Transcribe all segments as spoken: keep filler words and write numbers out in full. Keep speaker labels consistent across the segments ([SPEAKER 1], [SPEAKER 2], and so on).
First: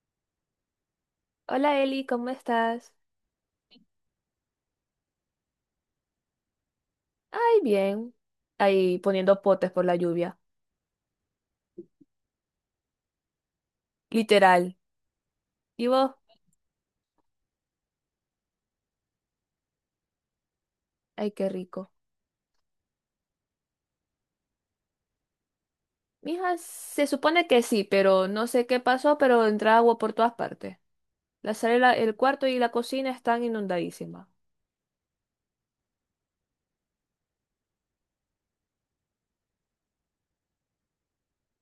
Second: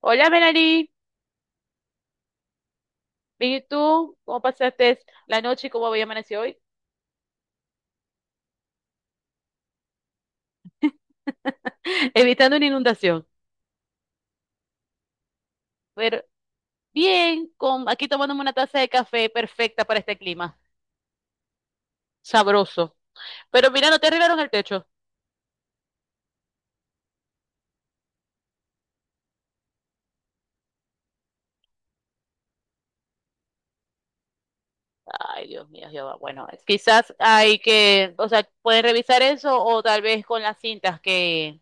[SPEAKER 1] Hola, Melanie.
[SPEAKER 2] Hola Eli, ¿cómo estás?
[SPEAKER 1] ¿Y tú? ¿Cómo pasaste la noche y cómo había amanecido hoy?
[SPEAKER 2] Ay, bien. Ahí poniendo potes por la lluvia.
[SPEAKER 1] Evitando una inundación.
[SPEAKER 2] Literal. ¿Y vos?
[SPEAKER 1] Pero bien, con, aquí tomándome una taza de café perfecta para este clima.
[SPEAKER 2] Ay, qué rico.
[SPEAKER 1] Sabroso. Pero mira, no te arreglaron el techo.
[SPEAKER 2] Mija, se supone que sí, pero no sé qué pasó, pero entra agua por todas partes. La sala, el cuarto y la cocina están inundadísimas.
[SPEAKER 1] Ay, Dios mío, Jehová. Bueno, es- quizás hay que, o sea, pueden revisar eso o tal vez con las cintas que,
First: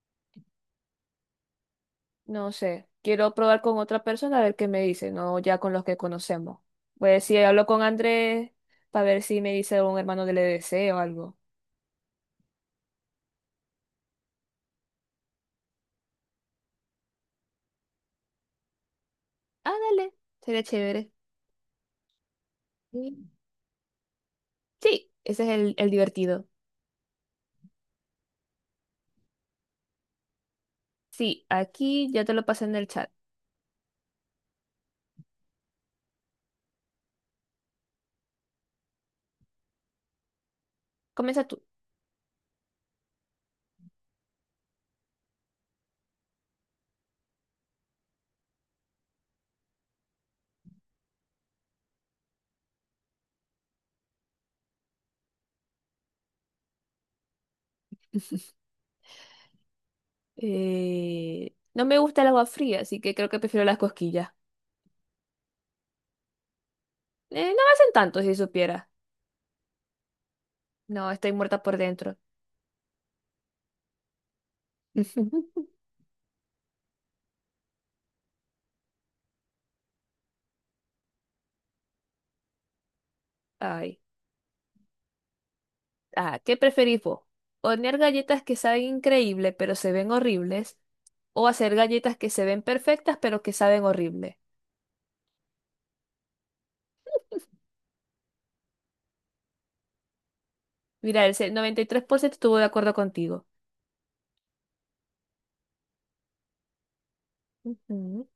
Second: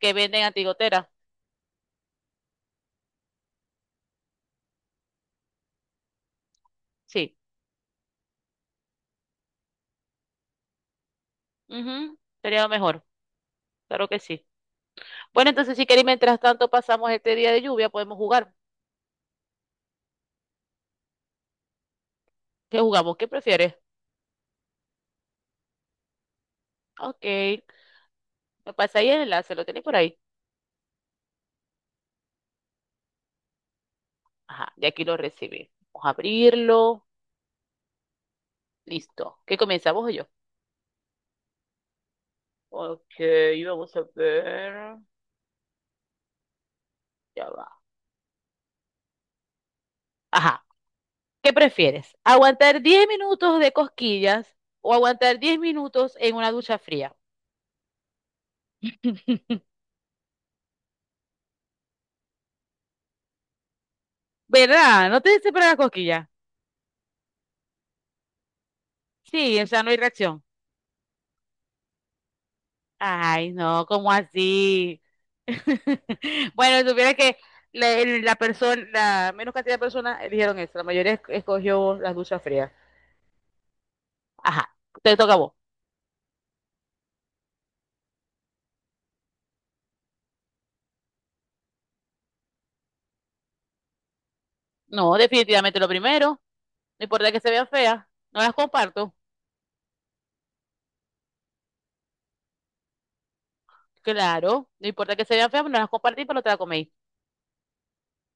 [SPEAKER 1] que venden a Tigotera.
[SPEAKER 2] No sé. Quiero probar con otra persona a ver qué me dice, no ya con los que conocemos. Voy a
[SPEAKER 1] Sí.
[SPEAKER 2] decir, hablo con Andrés para ver si me dice un hermano del E D C o algo.
[SPEAKER 1] Ujú, sería lo mejor. Claro que sí. Bueno, entonces si queréis, mientras tanto pasamos este día de lluvia, podemos jugar.
[SPEAKER 2] Ah, dale. Sería chévere.
[SPEAKER 1] ¿Qué jugamos? ¿Qué
[SPEAKER 2] Sí,
[SPEAKER 1] prefieres?
[SPEAKER 2] sí, ese es el, el divertido.
[SPEAKER 1] Ok. Me pasáis el enlace, ¿lo tenéis por ahí?
[SPEAKER 2] Sí, aquí ya te lo pasé en el chat.
[SPEAKER 1] Ajá, de aquí lo recibí. Vamos a abrirlo. Listo. ¿Qué comienza, vos o yo?
[SPEAKER 2] Comienza tú.
[SPEAKER 1] Ok, vamos a ver. Ya va. Ajá. ¿Qué prefieres? ¿Aguantar diez minutos de cosquillas o aguantar diez minutos en una ducha fría?
[SPEAKER 2] Eh, no me gusta el agua fría, así que creo que prefiero las cosquillas.
[SPEAKER 1] ¿Verdad? ¿No te separan las cosquillas?
[SPEAKER 2] Eh, no me hacen tanto si supiera.
[SPEAKER 1] Sí, o sea, no hay reacción.
[SPEAKER 2] No, estoy muerta por dentro.
[SPEAKER 1] Ay, no, ¿cómo así? Bueno, si supiera que la, el- la persona, la menos cantidad de personas eligieron eso. La mayoría es- escogió las duchas frías.
[SPEAKER 2] Ay.
[SPEAKER 1] Ajá, te toca a vos.
[SPEAKER 2] Ah, ¿qué preferís vos? ¿Hornear galletas que saben increíble pero se ven horribles? ¿O hacer galletas que se ven perfectas pero que saben horrible?
[SPEAKER 1] No, definitivamente lo primero. No importa que se vean feas, no las comparto.
[SPEAKER 2] Mira, el se- noventa y tres por ciento estuvo de acuerdo contigo.
[SPEAKER 1] Claro, no importa que se vean feas, no las compartí, pero no te las coméis.
[SPEAKER 2] Ujú.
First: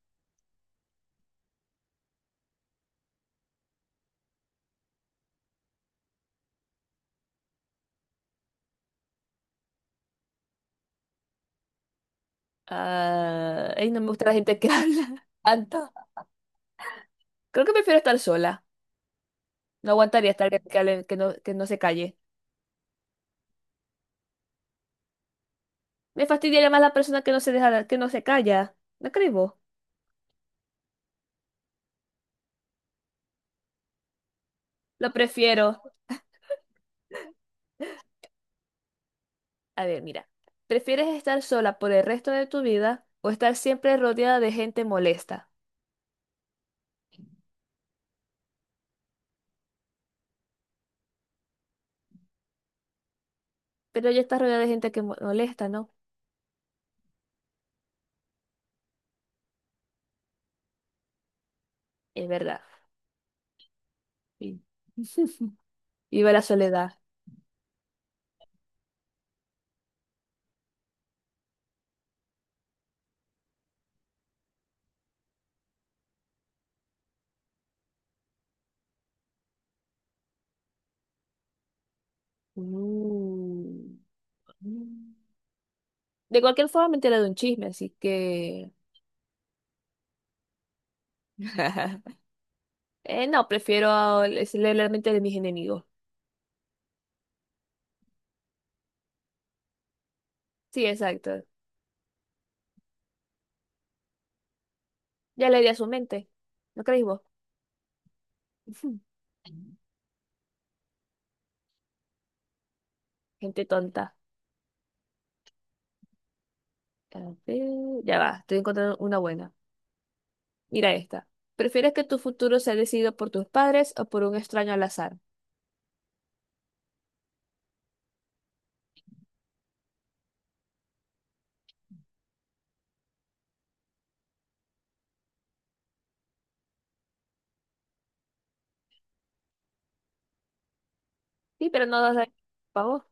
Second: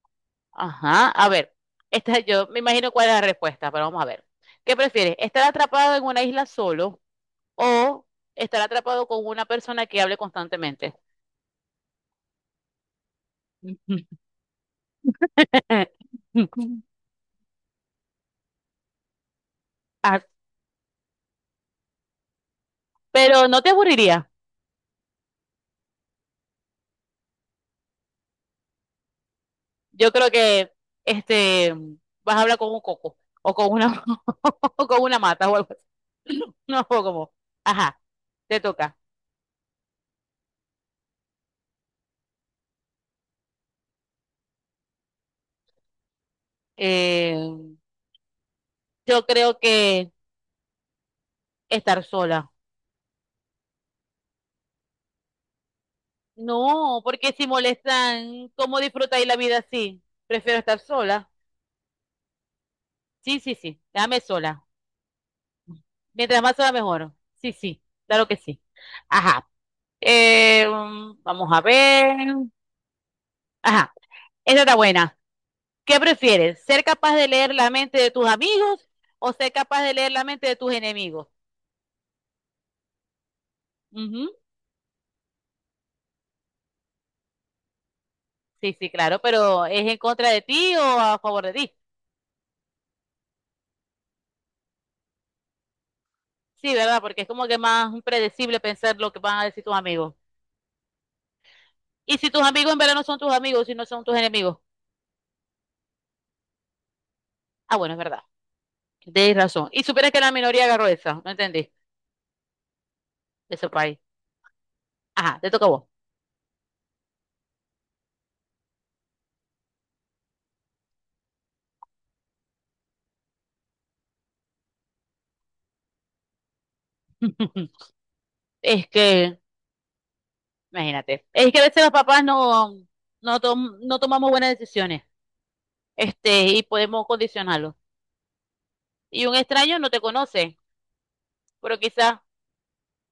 [SPEAKER 1] Ajá, a ver. Esta, yo me imagino cuál es la respuesta, pero vamos a ver. ¿Qué prefieres? ¿Estar atrapado en una isla solo o estar atrapado con una persona que hable constantemente?
[SPEAKER 2] Ah, ay, no me gusta la gente que habla tanto. Creo que prefiero estar sola. No
[SPEAKER 1] Ah,
[SPEAKER 2] aguantaría estar que, que que no, que no se calle.
[SPEAKER 1] pero no te aburriría.
[SPEAKER 2] Me fastidiaría más la persona que no se deja, que no se calla. ¿No crees vos?
[SPEAKER 1] Yo creo que este, vas a hablar con un coco o con una, o con
[SPEAKER 2] Lo
[SPEAKER 1] una mata o algo así.
[SPEAKER 2] prefiero.
[SPEAKER 1] No, como, ajá, te toca.
[SPEAKER 2] A ver, mira. ¿Prefieres estar sola por el resto de tu vida o estar siempre rodeada de gente molesta?
[SPEAKER 1] Eh, yo creo que estar sola.
[SPEAKER 2] Pero ya estás rodeada de gente que mo- molesta, ¿no?
[SPEAKER 1] No, porque si molestan, ¿cómo disfrutáis la vida así? Prefiero estar sola.
[SPEAKER 2] Es verdad.
[SPEAKER 1] Sí, sí, sí, déjame
[SPEAKER 2] Sí.
[SPEAKER 1] sola.
[SPEAKER 2] Viva la
[SPEAKER 1] Mientras más sola,
[SPEAKER 2] soledad.
[SPEAKER 1] mejor. Sí, sí, claro que sí. Ajá. Eh, mm, vamos a ver. Ajá, esta está buena. ¿Qué prefieres? ¿Ser capaz de leer la mente de tus amigos o ser capaz de leer la mente de tus enemigos?
[SPEAKER 2] Uh.
[SPEAKER 1] Ujú.
[SPEAKER 2] De cualquier forma me enteré de un chisme, así que...
[SPEAKER 1] Sí, sí, claro, pero ¿es en contra de ti o a favor de ti?
[SPEAKER 2] Eh, no, prefiero a- leer la mente de mis enemigos.
[SPEAKER 1] Sí, ¿verdad? Porque es como que más predecible pensar lo que van a decir tus amigos.
[SPEAKER 2] Sí, exacto.
[SPEAKER 1] Y si tus amigos en verdad no son tus amigos, si no son tus enemigos.
[SPEAKER 2] Ya le di a su mente. ¿No creéis vos?
[SPEAKER 1] Ah, bueno, es verdad.
[SPEAKER 2] Ujú.
[SPEAKER 1] Tienes razón. Y supieras que la minoría agarró esa, no entendí, de
[SPEAKER 2] Gente
[SPEAKER 1] ese país.
[SPEAKER 2] tonta.
[SPEAKER 1] Ajá, te toca a vos.
[SPEAKER 2] A ver, ya va, estoy encontrando una buena. Mira esta. ¿Prefieres que tu futuro sea decidido por tus padres o por un extraño al azar?
[SPEAKER 1] Es que, imagínate, es que a veces los papás no, no, tom- no tomamos buenas decisiones, este, y podemos condicionarlos. Y un extraño no te conoce,
[SPEAKER 2] Sí,
[SPEAKER 1] pero
[SPEAKER 2] pero no
[SPEAKER 1] quizás,
[SPEAKER 2] das para vos.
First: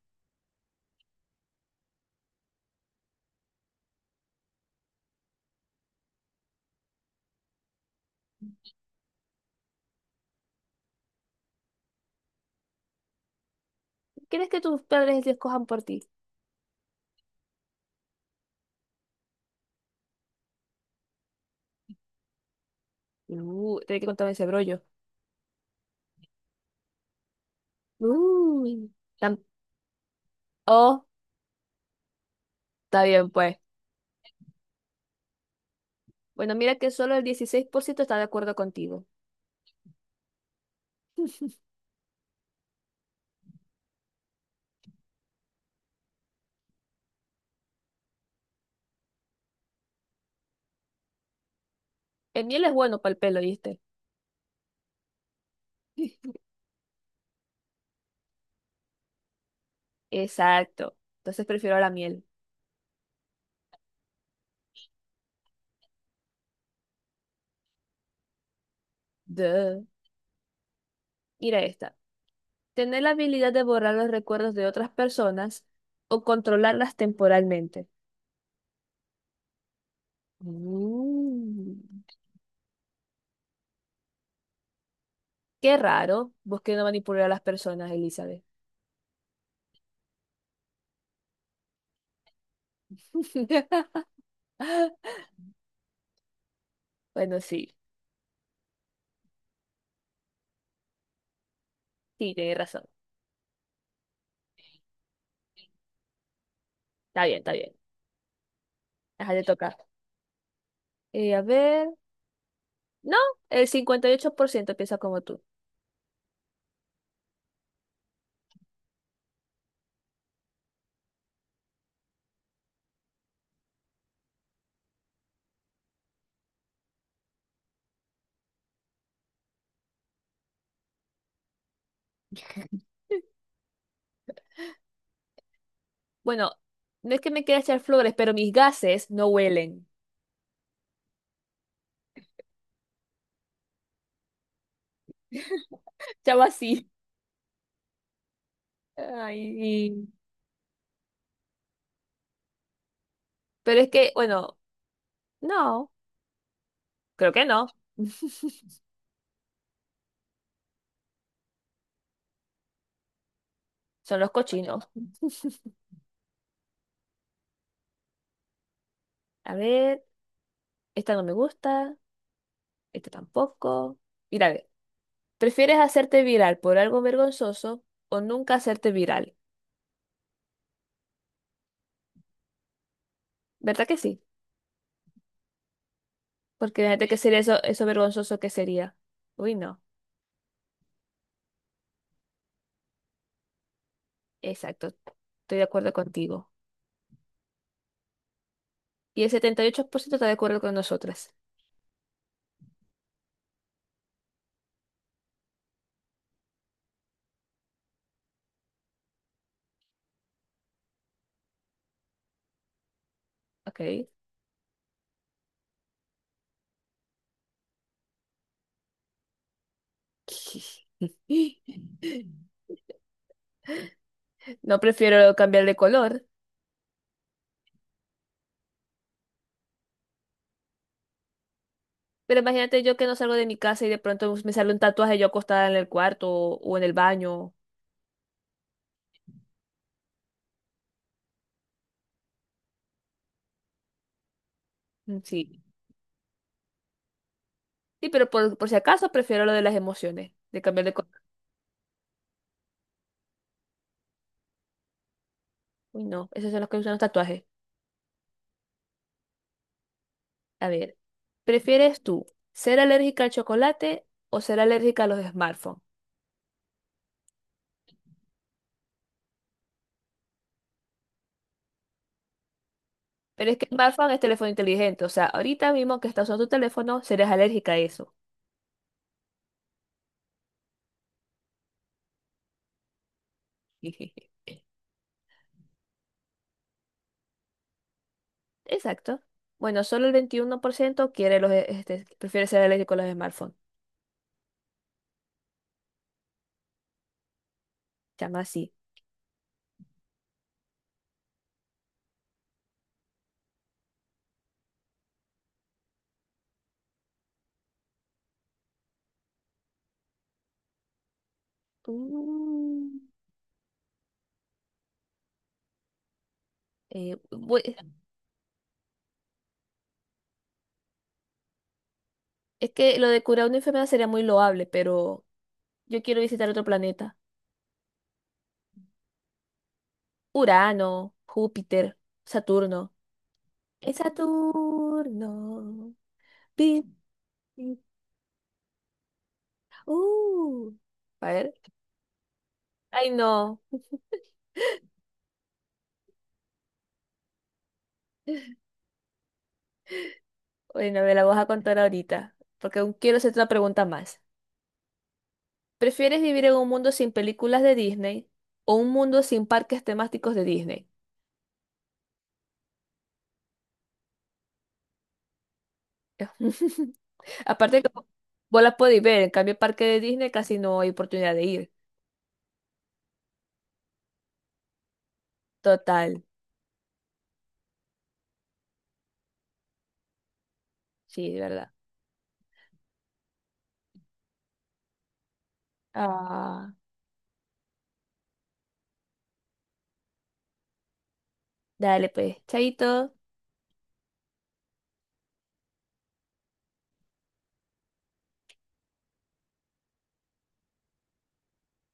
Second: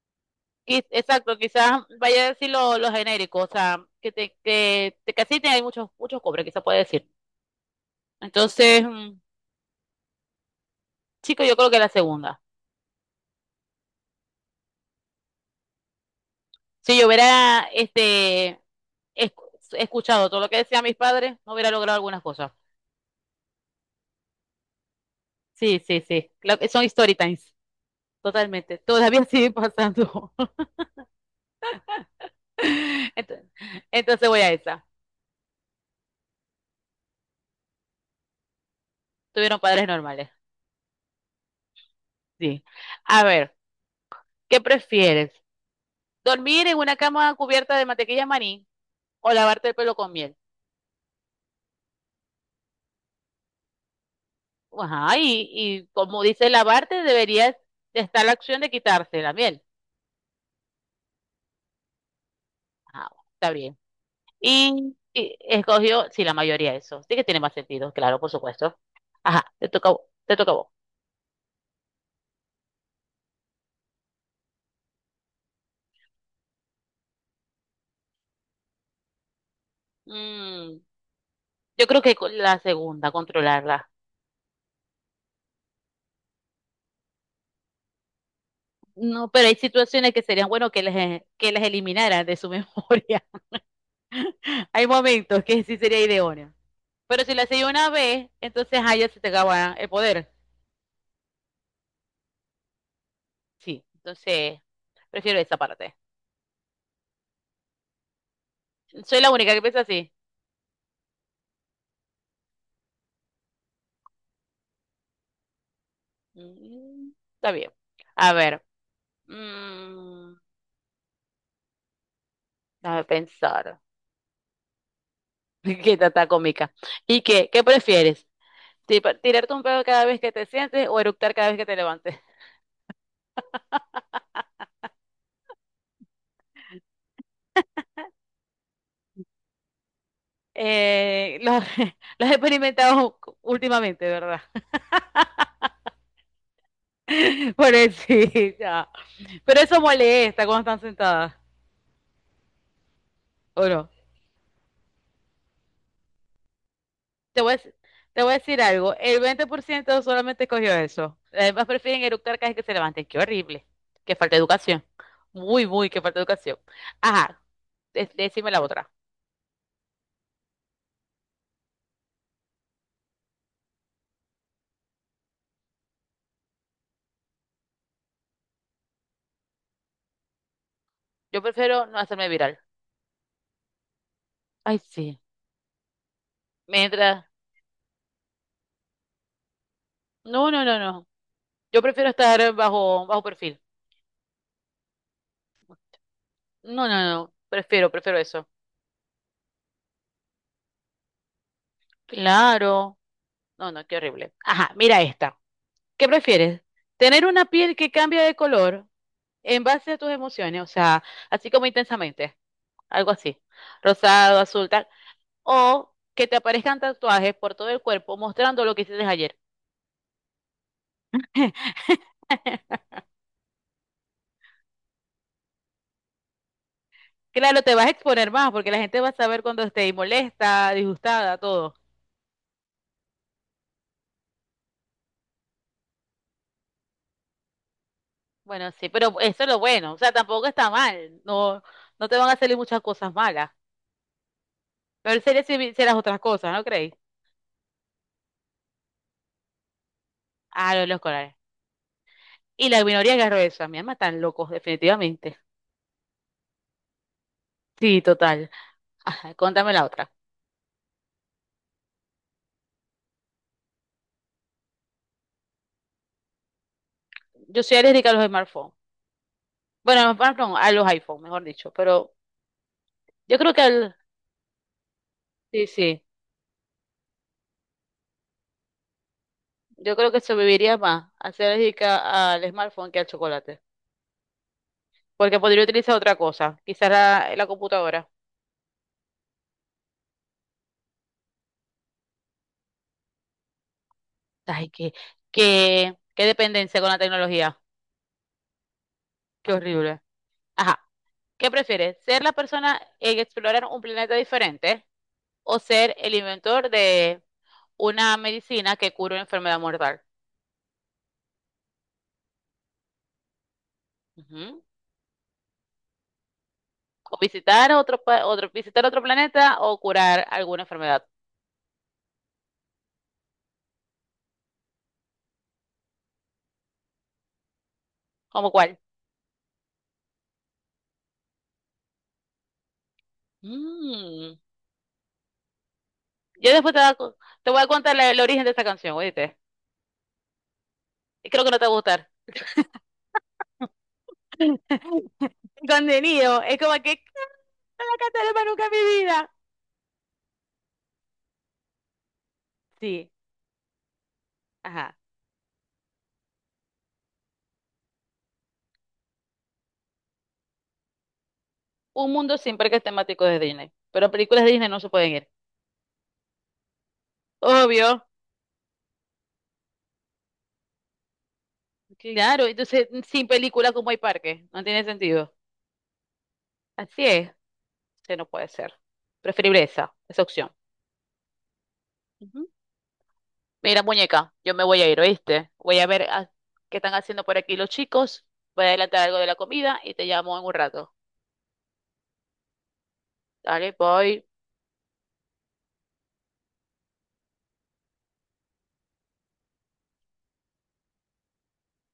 [SPEAKER 1] quiz- exacto, quizás vaya a decir lo, lo genérico, o sea, que te, que te casiten hay muchos, muchos cobres, quizás puede decir. Entonces, mm, chico, yo creo que la segunda.
[SPEAKER 2] ¿Quieres que tus padres te escojan por ti?
[SPEAKER 1] Si yo hubiera este escu- escuchado todo lo que decían mis padres, no hubiera logrado algunas cosas.
[SPEAKER 2] Uh, tenés que contarme ese brollo.
[SPEAKER 1] Sí, sí, sí. Claro que son story times, totalmente.
[SPEAKER 2] Uy.
[SPEAKER 1] Todavía
[SPEAKER 2] Tam-
[SPEAKER 1] sigue pasando.
[SPEAKER 2] oh, está bien,
[SPEAKER 1] Entonces,
[SPEAKER 2] pues.
[SPEAKER 1] entonces voy a esa.
[SPEAKER 2] Bueno, mira que solo el dieciséis por ciento está de acuerdo contigo.
[SPEAKER 1] Tuvieron padres normales. Sí. A ver, ¿qué prefieres? Dormir en una cama cubierta de mantequilla maní o lavarte el pelo con miel.
[SPEAKER 2] El miel es bueno para el pelo, ¿viste?
[SPEAKER 1] Ajá, y, y como dice lavarte, debería estar la opción de quitarse la miel.
[SPEAKER 2] Exacto. Entonces prefiero la miel.
[SPEAKER 1] Ajá, está bien. Y, y escogió, sí, la mayoría eso. Sí que tiene más sentido, claro, por supuesto. Ajá, te
[SPEAKER 2] Duh.
[SPEAKER 1] toca, a vo- te toca a vos.
[SPEAKER 2] Mira esta. Tener la habilidad de borrar los recuerdos de otras personas o controlarlas temporalmente.
[SPEAKER 1] Mm,
[SPEAKER 2] Mm,
[SPEAKER 1] yo creo que con la segunda, controlarla.
[SPEAKER 2] qué raro. Vos que no manipular a las personas, Elizabeth.
[SPEAKER 1] No, pero hay situaciones que serían bueno que les, que les eliminaran de su memoria. Hay momentos que sí sería idóneo. Pero si
[SPEAKER 2] Bueno,
[SPEAKER 1] lo hacía
[SPEAKER 2] sí,
[SPEAKER 1] una vez, entonces a ella se te acaba el poder.
[SPEAKER 2] sí, tenés razón.
[SPEAKER 1] Sí, entonces prefiero esa parte.
[SPEAKER 2] Está bien, está bien.
[SPEAKER 1] Soy la
[SPEAKER 2] Ajá, le
[SPEAKER 1] única que
[SPEAKER 2] toca.
[SPEAKER 1] piensa así.
[SPEAKER 2] Eh, a ver. No, el cincuenta y ocho por ciento piensa como tú.
[SPEAKER 1] Mm, Está bien. A ver, mm, déjame pensar. Qué está tan cómica. ¿Y qué? ¿Qué prefieres? ¿Ti- ¿Tirarte un pedo cada vez que te sientes o eructar cada vez que te levantes?
[SPEAKER 2] Bueno, no es que me quiera echar flores, pero mis gases no huelen.
[SPEAKER 1] Eh, lo, lo he experimentado últimamente, ¿verdad?
[SPEAKER 2] Chavo así.
[SPEAKER 1] Por eso, sí, ya.
[SPEAKER 2] Ay,
[SPEAKER 1] Pero eso
[SPEAKER 2] y-
[SPEAKER 1] molesta cuando están sentadas, ¿o
[SPEAKER 2] pero
[SPEAKER 1] no?
[SPEAKER 2] es que, bueno, no, creo
[SPEAKER 1] Te
[SPEAKER 2] que
[SPEAKER 1] voy a,
[SPEAKER 2] no.
[SPEAKER 1] dec- Te voy a decir algo, el veinte por ciento solamente escogió eso. Además prefieren eructar cada vez que se levanten. Qué horrible. Qué
[SPEAKER 2] Son los
[SPEAKER 1] falta de educación.
[SPEAKER 2] cochinos.
[SPEAKER 1] Muy, muy, qué falta de educación. Ajá, de- decime la otra.
[SPEAKER 2] A ver. Esta no me gusta, esta tampoco. Mira, a ver, ¿prefieres hacerte viral por algo vergonzoso o nunca hacerte viral?
[SPEAKER 1] Yo prefiero no hacerme viral.
[SPEAKER 2] ¿Verdad que sí?
[SPEAKER 1] Ay, sí.
[SPEAKER 2] Porque imagínate que
[SPEAKER 1] Mientras...
[SPEAKER 2] sería eso, eso vergonzoso que sería. Uy, no.
[SPEAKER 1] No, no, no, no. Yo prefiero estar bajo, bajo perfil.
[SPEAKER 2] Exacto. Estoy de acuerdo contigo.
[SPEAKER 1] No, no, no. Prefiero, prefiero eso.
[SPEAKER 2] Y el setenta y ocho por ciento está de acuerdo con nosotras.
[SPEAKER 1] Claro. No, no, qué horrible. Ajá, mira esta. ¿Qué prefieres? ¿Tener una piel que cambia de color en base a tus emociones? O sea, así como intensamente. Algo así,
[SPEAKER 2] Ok.
[SPEAKER 1] rosado, azul, tal, o que te aparezcan tatuajes por todo el cuerpo mostrando lo que hiciste ayer.
[SPEAKER 2] No prefiero cambiar de color.
[SPEAKER 1] Claro, te vas a exponer más porque la gente va a saber cuando estés molesta, disgustada, todo.
[SPEAKER 2] Pero imagínate yo que no salgo de mi casa y de pronto me sale un tatuaje yo acostada en el cuarto o, o en el baño.
[SPEAKER 1] Bueno, sí, pero eso es lo bueno, o sea, tampoco está mal, no, no te van a salir muchas cosas malas, pero
[SPEAKER 2] Mm,
[SPEAKER 1] sería si
[SPEAKER 2] sí.
[SPEAKER 1] hicieras otras cosas, ¿no creéis?
[SPEAKER 2] Sí, pero por, por si acaso prefiero lo de las emociones, de
[SPEAKER 1] Ah,
[SPEAKER 2] cambiar
[SPEAKER 1] los,
[SPEAKER 2] de
[SPEAKER 1] los
[SPEAKER 2] color.
[SPEAKER 1] corales. Y la minoría agarró eso, a mi alma están locos, definitivamente.
[SPEAKER 2] Uy, no, esas son las que usan los tatuajes.
[SPEAKER 1] Sí, total. Ajá, contame la otra.
[SPEAKER 2] A ver, ¿prefieres tú ser alérgica al chocolate o ser alérgica a los smartphones?
[SPEAKER 1] Yo soy alérgica a los smartphones. Bueno, a los smartphones, a los iPhones, mejor dicho, pero Yo
[SPEAKER 2] Pero
[SPEAKER 1] creo
[SPEAKER 2] es
[SPEAKER 1] que
[SPEAKER 2] que el
[SPEAKER 1] al,
[SPEAKER 2] smartphone es teléfono inteligente, o sea,
[SPEAKER 1] sí,
[SPEAKER 2] ahorita mismo
[SPEAKER 1] sí,
[SPEAKER 2] que estás usando tu teléfono, serás alérgica a eso.
[SPEAKER 1] yo creo que sobreviviría más a ser alérgica al smartphone que al chocolate, porque podría utilizar otra cosa, quizás la, la computadora.
[SPEAKER 2] Exacto. Bueno, solo el veintiuno por ciento quiere los, e- este, prefiere ser alérgico a los smartphones.
[SPEAKER 1] Ay, qué, qué, qué dependencia con la tecnología,
[SPEAKER 2] Llama así.
[SPEAKER 1] qué horrible. Ajá, ¿qué prefieres? ¿Ser la persona en explorar un planeta diferente o ser el inventor de una medicina que cura una enfermedad mortal?
[SPEAKER 2] Mm,
[SPEAKER 1] Ujú. O
[SPEAKER 2] eh, bu-
[SPEAKER 1] visitar otro, pa- otro, visitar otro planeta o curar alguna enfermedad.
[SPEAKER 2] es que lo de curar una enfermedad sería muy loable, pero yo quiero visitar otro planeta.
[SPEAKER 1] ¿Cómo cuál?
[SPEAKER 2] Urano, Júpiter, Saturno. Es
[SPEAKER 1] Mm.
[SPEAKER 2] Saturno.
[SPEAKER 1] Yo después te, da-
[SPEAKER 2] Pin,
[SPEAKER 1] te voy a
[SPEAKER 2] pin.
[SPEAKER 1] contar la- el origen de esta canción, oíste.
[SPEAKER 2] Uh. A
[SPEAKER 1] Y creo que
[SPEAKER 2] ver.
[SPEAKER 1] no te va a gustar.
[SPEAKER 2] Ay, no.
[SPEAKER 1] El contenido es como que no la cantaré más nunca en mi vida.
[SPEAKER 2] Bueno, me la vas a contar ahorita, porque aún
[SPEAKER 1] Sí,
[SPEAKER 2] quiero hacerte una pregunta más.
[SPEAKER 1] ajá.
[SPEAKER 2] ¿Prefieres vivir en un mundo sin películas de Disney o un mundo sin parques temáticos de Disney?
[SPEAKER 1] Un mundo sin parques temáticos de Disney. Pero películas de Disney no se pueden ir.
[SPEAKER 2] Aparte que
[SPEAKER 1] Obvio.
[SPEAKER 2] vos las podéis ver, en cambio, parque de Disney casi no hay oportunidad de ir.
[SPEAKER 1] Claro, entonces sin películas como hay parques. No tiene sentido.
[SPEAKER 2] Total,
[SPEAKER 1] Así es. Sí, no puede ser. Preferible esa, esa opción.
[SPEAKER 2] sí, de verdad.
[SPEAKER 1] Ujú. Mira, muñeca, yo me voy a ir, ¿oíste? Voy a ver a-
[SPEAKER 2] Ah,
[SPEAKER 1] qué están haciendo por aquí los chicos. Voy a adelantar algo de la comida y te llamo en un rato.
[SPEAKER 2] dale pues, chaito.
[SPEAKER 1] Dale, voy.